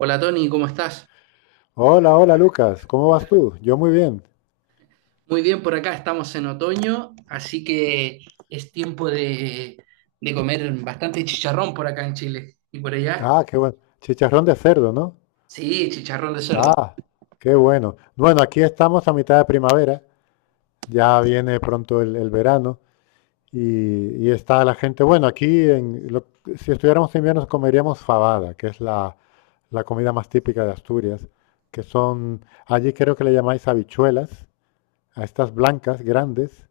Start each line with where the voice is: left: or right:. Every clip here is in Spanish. right: Hola Tony, ¿cómo estás?
left: Hola, hola Lucas, ¿cómo vas tú? Yo muy bien.
right: Muy bien, por acá estamos en otoño, así que es tiempo de comer bastante chicharrón por acá en Chile. ¿Y por allá?
left: Ah, qué bueno. Chicharrón de cerdo, ¿no?
right: Sí, chicharrón de cerdo.
left: Ah, qué bueno. Bueno, aquí estamos a mitad de primavera, ya viene pronto el verano y está la gente. Bueno, si estuviéramos en invierno comeríamos fabada, que es la comida más típica de Asturias, que son, allí creo que le llamáis habichuelas, a estas blancas grandes.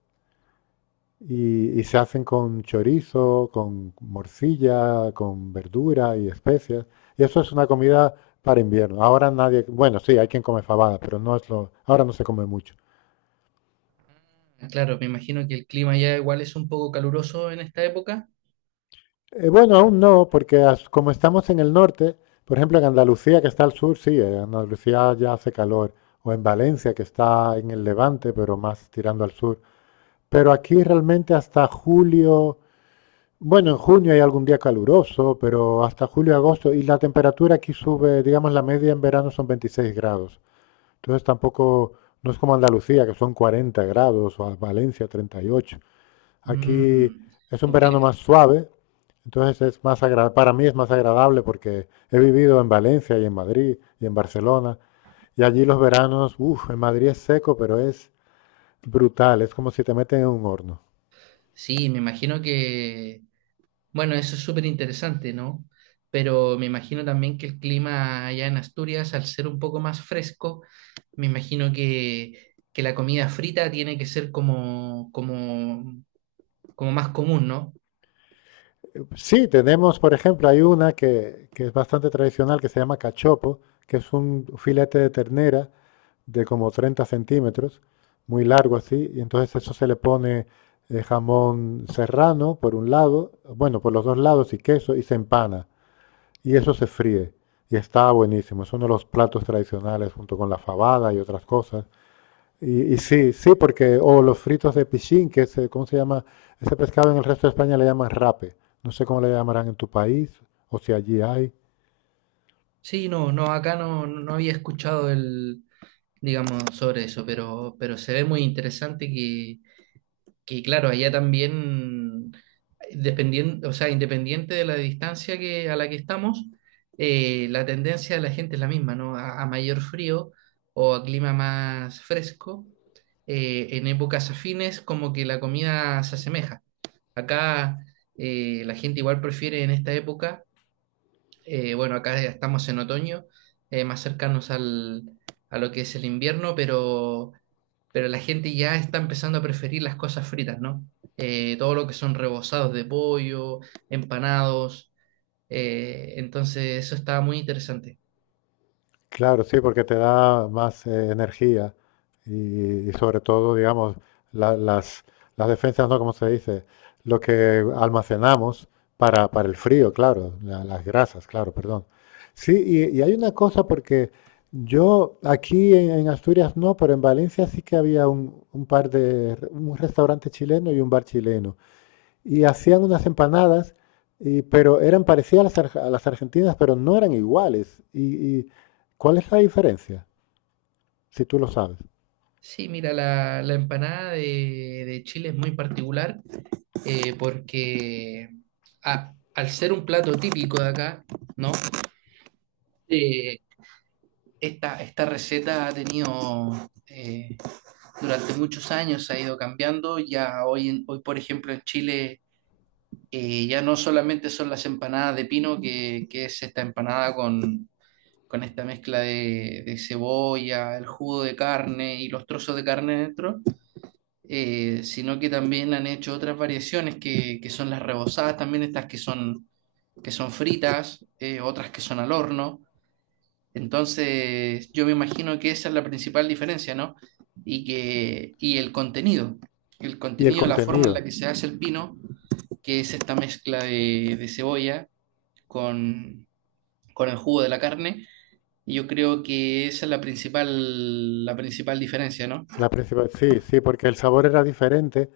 left: Y se hacen con chorizo, con morcilla, con verdura y especias. Y eso es una comida para invierno. Ahora nadie, bueno, sí, hay quien come fabada, pero ahora no se come mucho.
right: Claro, me imagino que el clima ya igual es un poco caluroso en esta época.
left: Bueno, aún no, porque como estamos en el norte, por ejemplo, en Andalucía, que está al sur, sí, en Andalucía ya hace calor, o en Valencia, que está en el levante, pero más tirando al sur. Pero aquí realmente hasta julio. Bueno, en junio hay algún día caluroso, pero hasta julio agosto. Y la temperatura aquí sube, digamos, la media en verano son 26 grados. Entonces tampoco, no es como Andalucía, que son 40 grados, o a Valencia 38. Aquí
right: Mm,
left: es un
right: un
left: verano
right: clima.
left: más suave, entonces para mí es más agradable porque he vivido en Valencia y en Madrid y en Barcelona. Y allí los veranos, uff, en Madrid es seco, pero es brutal, es como si te meten en un horno.
right: Sí, me imagino que bueno, eso es súper interesante, ¿no? Pero me imagino también que el clima allá en Asturias, al ser un poco más fresco, me imagino que la comida frita tiene que ser como, como, como más común, ¿no?
left: Sí, tenemos, por ejemplo, hay una que es bastante tradicional que se llama cachopo, que es un filete de ternera de como 30 centímetros, muy largo así, y entonces eso se le pone jamón serrano por un lado, bueno, por los dos lados y queso, y se empana, y eso se fríe, y está buenísimo, es uno de los platos tradicionales junto con la fabada y otras cosas. Y, sí, sí, porque, o los fritos de pichín, que es, ¿cómo se llama? Ese pescado en el resto de España le llaman rape. No sé cómo le llamarán en tu país, o si allí hay.
right: Sí, no, no, acá no, no había escuchado el, digamos, sobre eso, pero se ve muy interesante que claro, allá también, dependiendo, o sea, independiente de la distancia a la que estamos, la tendencia de la gente es la misma, ¿no? A mayor frío o a clima más fresco, en épocas afines como que la comida se asemeja. Acá la gente igual prefiere en esta época, bueno, acá ya estamos en otoño, más cercanos al, a lo que es el invierno, pero la gente ya está empezando a preferir las cosas fritas, ¿no? Todo lo que son rebozados de pollo, empanados, entonces eso estaba muy interesante.
left: Claro, sí, porque te da más energía y sobre todo, digamos, la- las, las defensas, ¿no? Como se dice, lo que almacenamos para el frío, claro, las grasas, claro, perdón. Sí, y hay una cosa porque yo aquí en Asturias no, pero en Valencia sí que había un restaurante chileno y un bar chileno y hacían unas empanadas, pero eran parecidas a las argentinas, pero no eran iguales. Y, ¿cuál es la diferencia? Si tú lo sabes.
right: Sí, mira, la empanada de Chile es muy particular porque al ser un plato típico de acá, ¿no? Eh, Esta, esta receta ha tenido, durante muchos años ha ido cambiando, ya hoy, hoy por ejemplo en Chile ya no solamente son las empanadas de pino, que es esta empanada con esta mezcla de cebolla, el jugo de carne y los trozos de carne dentro, sino que también han hecho otras variaciones que son las rebozadas, también estas que son fritas, otras que son al horno. Entonces, yo me imagino que esa es la principal diferencia, ¿no? Y que, y el
left: Y el
right: contenido, la forma en
left: contenido,
right: la que se hace el pino, que es esta mezcla de cebolla, con, con el jugo de la carne. Y yo creo que esa es la principal diferencia, ¿no?
left: la principal, sí, sí, porque el sabor era diferente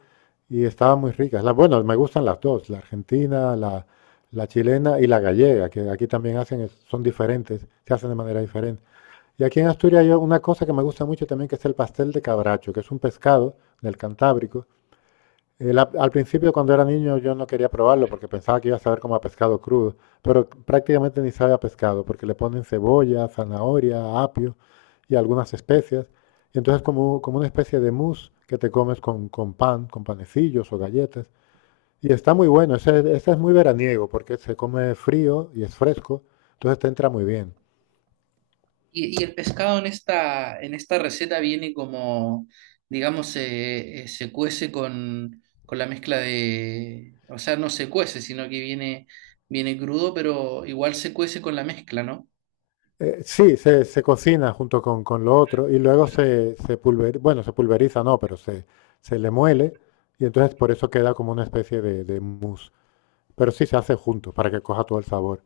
left: y estaban muy ricas. Bueno, me gustan las dos, la argentina, la chilena y la gallega, que aquí también hacen, son diferentes, se hacen de manera diferente. Y aquí en Asturias hay una cosa que me gusta mucho también, que es el pastel de cabracho, que es un pescado del Cantábrico. Al principio, cuando era niño, yo no quería probarlo porque pensaba que iba a saber como a pescado crudo, pero prácticamente ni sabe a pescado porque le ponen cebolla, zanahoria, apio y algunas especias. Y entonces como una especie de mousse que te comes con pan, con panecillos o galletas. Y está muy bueno, ese es muy veraniego porque se come frío y es fresco, entonces te entra muy bien.
right: Y el pescado en esta receta viene como, digamos, se, se cuece con la mezcla de, o sea, no se cuece, sino que viene, viene crudo, pero igual se cuece con la mezcla, ¿no?
left: Sí, se cocina junto con lo otro y luego se pulveriza, bueno, se pulveriza no, pero se le muele y entonces por eso queda como una especie de mousse. Pero sí se hace junto para que coja todo el sabor.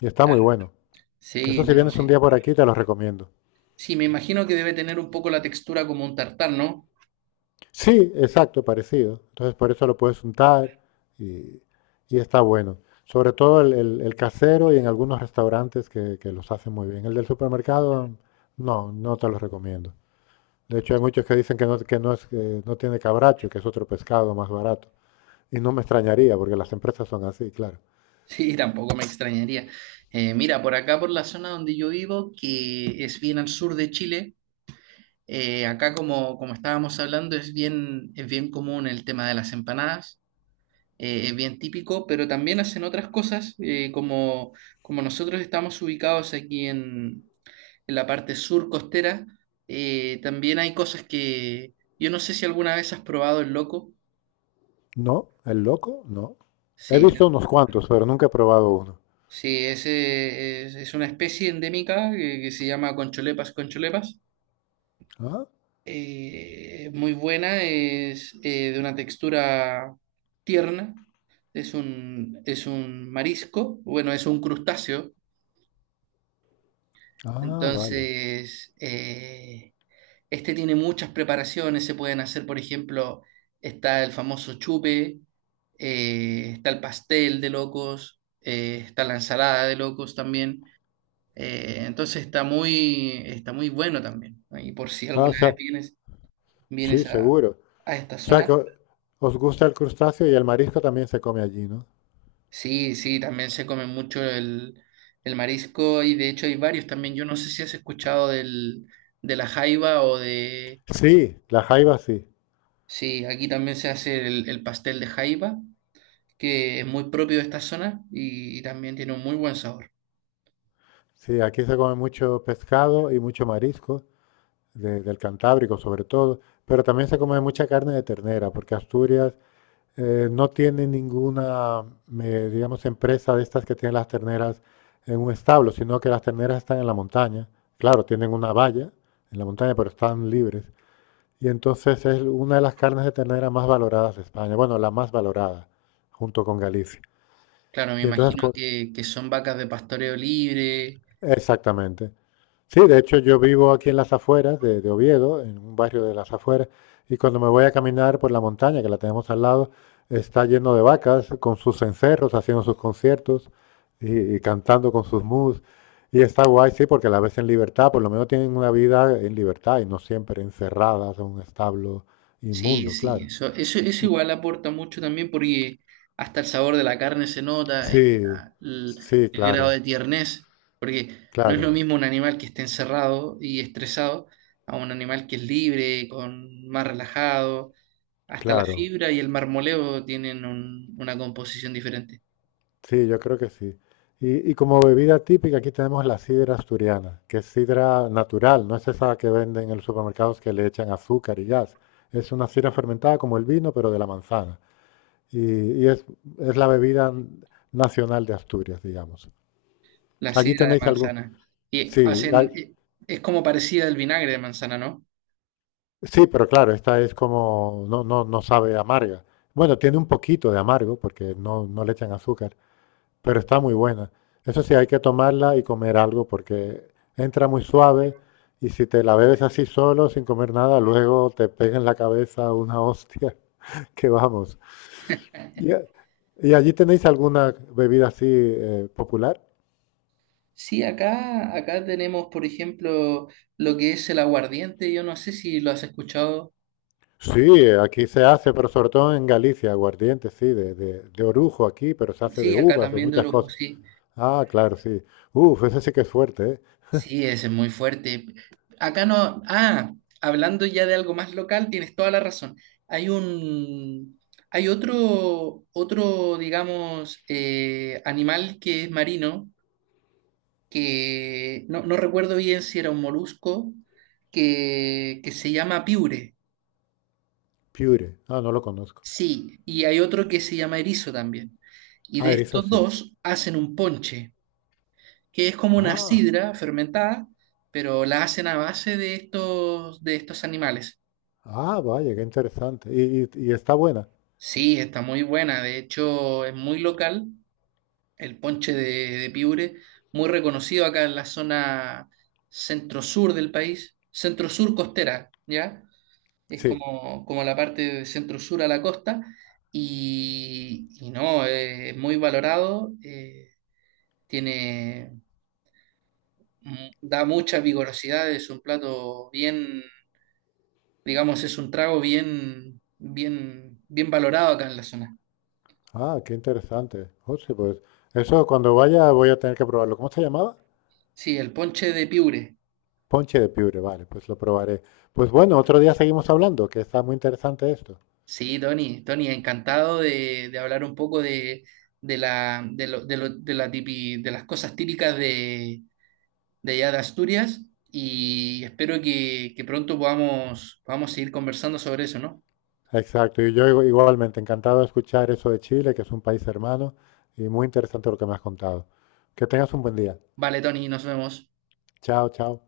left: Y está muy
right: Claro.
left: bueno. Eso
right: Sí,
left: si
right: no,
left: vienes un
right: sí.
left: día por aquí te lo recomiendo.
right: Sí, me imagino que debe tener un poco la textura como un tartar, ¿no?
left: Sí, exacto, parecido. Entonces por eso lo puedes untar y, y está bueno. Sobre todo el casero y en algunos restaurantes que los hacen muy bien. El del supermercado, no, no te lo recomiendo. De hecho, hay muchos que dicen que no, que no tiene cabracho, que es otro pescado más barato. Y no me extrañaría, porque las empresas son así, claro.
right: Sí, tampoco me extrañaría. Mira, por acá, por la zona donde yo vivo, que es bien al sur de Chile, acá como, como estábamos hablando, es bien común el tema de las empanadas, es bien típico, pero también hacen otras cosas, como, como nosotros estamos ubicados aquí en la parte sur costera, también hay cosas que yo no sé si alguna vez has probado el loco.
left: No, el loco, no. He
right: Sí,
left: visto unos cuantos, pero nunca he probado uno.
right: sí, ese es una especie endémica que se llama Concholepas concholepas.
left: Ah,
right: Muy buena, es de una textura tierna, es un marisco, bueno, es un crustáceo.
left: ah, vale.
right: Entonces, este tiene muchas preparaciones, se pueden hacer, por ejemplo, está el famoso chupe, está el pastel de locos, está la ensalada de locos también. Entonces está muy bueno también. ¿No? Y por si
left: Ah, o
right: alguna vez
left: sea,
right: vienes,
left: sí,
right: vienes
left: seguro.
right: a esta
left: O sea que
right: zona,
left: os gusta el crustáceo y el marisco también se come allí, ¿no?
right: sí, sí, también se come mucho el marisco y de hecho hay varios también. Yo no sé si has escuchado del, de la jaiba o de...
left: Sí, la jaiba sí.
right: Sí, aquí también se hace el pastel de jaiba, que es muy propio de esta zona y también tiene un muy buen sabor.
left: Sí, aquí se come mucho pescado y mucho marisco, del Cantábrico sobre todo, pero también se come mucha carne de ternera, porque Asturias no tiene ninguna, digamos, empresa de estas que tienen las terneras en un establo, sino que las terneras están en la montaña. Claro, tienen una valla en la montaña, pero están libres. Y entonces es una de las carnes de ternera más valoradas de España. Bueno, la más valorada, junto con Galicia.
right: Claro, me
left: Y entonces,
right: imagino
left: co-
right: que son vacas de pastoreo libre.
left: exactamente. Sí, de hecho yo vivo aquí en las afueras de Oviedo, en un barrio de las afueras, y cuando me voy a caminar por la montaña, que la tenemos al lado, está lleno de vacas con sus encerros, haciendo sus conciertos y cantando con sus mus. Y está guay, sí, porque la ves en libertad, por lo menos tienen una vida en libertad y no siempre encerradas en un establo
right: Sí,
left: inmundo,
right: sí,
left: claro.
right: eso igual aporta mucho también porque hasta el sabor de la carne se nota,
left: Sí,
right: la-
left: sí,
right: el grado
left: claro,
right: de tiernez, porque no es
left: claro,
right: lo mismo un animal que esté encerrado y estresado a un animal que es libre, con más relajado, hasta la
left: claro.
right: fibra y el marmoleo tienen un- una composición diferente.
left: Sí, yo creo que sí. Y, como bebida típica, aquí tenemos la sidra asturiana, que es sidra natural, no es esa que venden en los supermercados que le echan azúcar y gas. Es una sidra fermentada como el vino, pero de la manzana. Y, y es la bebida nacional de Asturias, digamos.
right: La
left: Allí
right: sidra de
left: tenéis algún...
right: manzana, y
left: Sí,
right: hacen,
left: hay-
right: es como parecida al vinagre de manzana, ¿no?
left: sí, pero claro, esta es como... No, no, no sabe amarga. Bueno, tiene un poquito de amargo porque no, no le echan azúcar. Pero está muy buena. Eso sí, hay que tomarla y comer algo porque entra muy suave y si te la bebes así solo, sin comer nada, luego te pega en la cabeza una hostia que vamos. ¿Y, y, allí tenéis alguna bebida así popular?
right: Sí, acá, acá tenemos, por ejemplo, lo que es el aguardiente. Yo no sé si lo has escuchado.
left: Sí, aquí se hace, pero sobre todo en Galicia, aguardiente, sí, de orujo aquí, pero se hace de
right: Sí, acá
left: uvas, de
right: también de
left: muchas
right: orujo,
left: cosas.
right: sí.
left: Ah, claro, sí. Uf, ese sí que es fuerte, ¿eh?
right: Sí, ese es muy fuerte. Acá no. Ah, hablando ya de algo más local, tienes toda la razón. Hay un. Hay otro, otro, digamos, animal que es marino, que no, no recuerdo bien si era un molusco, que se llama piure.
left: Pure. Ah, no lo conozco.
right: Sí, y hay otro que se llama erizo también. Y
left: Ah,
right: de
left: erizo
right: estos
left: sí.
right: dos hacen un ponche, que es como una
left: Ah.
right: sidra fermentada, pero la hacen a base de estos animales.
left: Ah, vaya, qué interesante. ¿Y está buena?
right: Sí, está muy buena. De hecho, es muy local. El ponche de piure, muy reconocido acá en la zona centro-sur del país, centro-sur costera, ¿ya? Es
left: Sí.
right: como, como la parte de centro-sur a la costa. Y no, es muy valorado. Eh, tiene, da mucha vigorosidad, es un plato bien, digamos, es un trago bien, bien, bien valorado acá en la zona.
left: Ah, qué interesante. Oh, sí, pues eso cuando vaya voy a tener que probarlo. ¿Cómo se llamaba?
right: Sí, el ponche de piure.
left: Ponche de piure, vale, pues lo probaré. Pues bueno, otro día seguimos hablando, que está muy interesante esto.
right: Sí, Tony, Tony, encantado de hablar un poco de la, de la de las cosas típicas de allá de Asturias y espero que pronto podamos, podamos seguir conversando sobre eso, ¿no?
left: Exacto, y yo igualmente encantado de escuchar eso de Chile, que es un país hermano, y muy interesante lo que me has contado. Que tengas un buen día.
right: Vale, Tony, nos vemos.
left: Chao, chao.